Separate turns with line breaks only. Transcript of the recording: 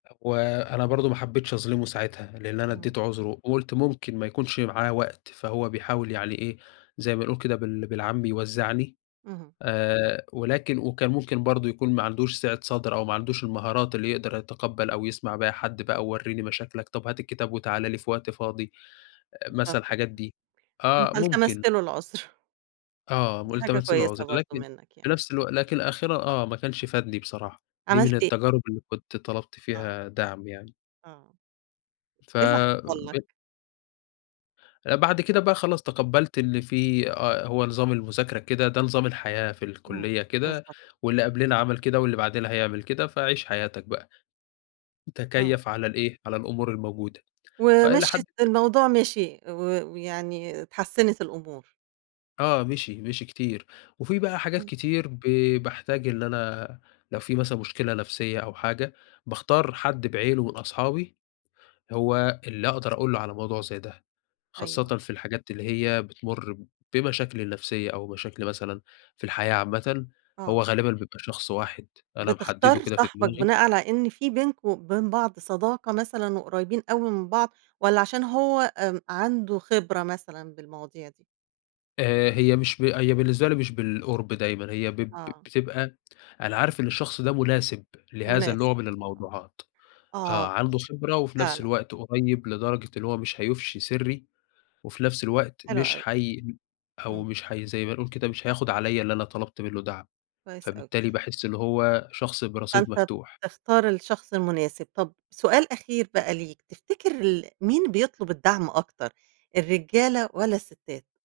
وأنا برضو ما حبيتش اظلمه ساعتها، لإن أنا
إمم.
ادّيته عُذره وقُلت ممكن ما يكونش معاه وقت، فهو بيحاول يعني إيه زي ما نقول كده بال بالعام بيوزّعني،
اهم.
آآ، ولكن وكان ممكن برضو يكون ما عندوش سِعة صَدر أو ما عندوش المهارات اللي يقدر يتقبّل أو يسمع بيها حد بقى، وورّيني مشاكلك، طب هات الكتاب وتعالَ لي في وقت فاضي، أ
بالضبط
مثلًا
كده،
الحاجات دي، آه
أنت
ممكن.
التَمست له العُذر.
آه،
دي حاجة
والتمسْت له
كويسة
العُذر،
برضو
لكن
منّك يعني.
في نَفس الوقت لكن الآخِرة آه ما كنش فادني بصراحة، دي من
عملت أ
التجارب اللي كنت طلبت
آه.
فيها دَعم يعني.
آه. إيه اللي حصل
فبت
لك؟
بعد كده بقى خلاص تقبّلت إن في آه، هو نظام المذاكرة كده، ده نظام الحياة في
إمم،
الكلّية كده،
بالضبط.
واللي قبلنا عمل كده واللي بعدنا هيعمل كده، فعِش حياتك بقى،
آه.
تَكيّف على الإيه، على الأمور الموجودة، فإلى حدٍ
ومِشيت الموضوع مشي و ويعني اتحسّنت الأمور.
آه، مشي، مشي كتير، وفي بقى حاجات
إمم.
كتير ب باحتاج إن أنا لو في مثلًا مشكلة نفسية أو حاجة، باختار حد بعينه من أصحابي، هو اللي اقدر اقول له على موضوع زي ده، خاصةً
أيوه.
في الحاجات اللي هي بتمُر بمشاكلي النفسية أو مشاكلي مثلًا في الحياة عامةً، هو
آه.
غالبًا بيبقى شخص واحد أنا محدده
بتختار
كده في
صاحبك
دماغي.
بناءً على إن في بينكم وبين بعض صداقة مثلًا وقريّبين أوي من بعض، والّا عشان هو آمم، عنده خبرة مثلًا بالمواضيع دي؟
آآ، هي مش ب هي بالنسبة لي مش بالقُرب دايمًا، هي ب ب
آه.
بتبقى أنا عارف إن الشخص ده مناسب لهذا النوع
مناسب،
من الموضوعات، آآ،
آه
عنده خبرة وفي نفس
فعلًا.
الوقت قريب لدرجة اللي هو مش هيُفشي سِرّي، وفي نَفس الوقت
حلو
مش
أوي.
حيم أو
إمم.
مش حي زي ما نقول كده مش هياخد عليَّ اللي أنا طلبت منّه دَعم،
كويس أوي.
فبالتالي باحس اللي هو شخص برصيد
فأنت
مفتوح.
بتختار الشخص المناسب، طب سؤال أخير بقى ليك تفتكر ال مين بيطلب الدَعم أكتر الرجالة والّا الستات؟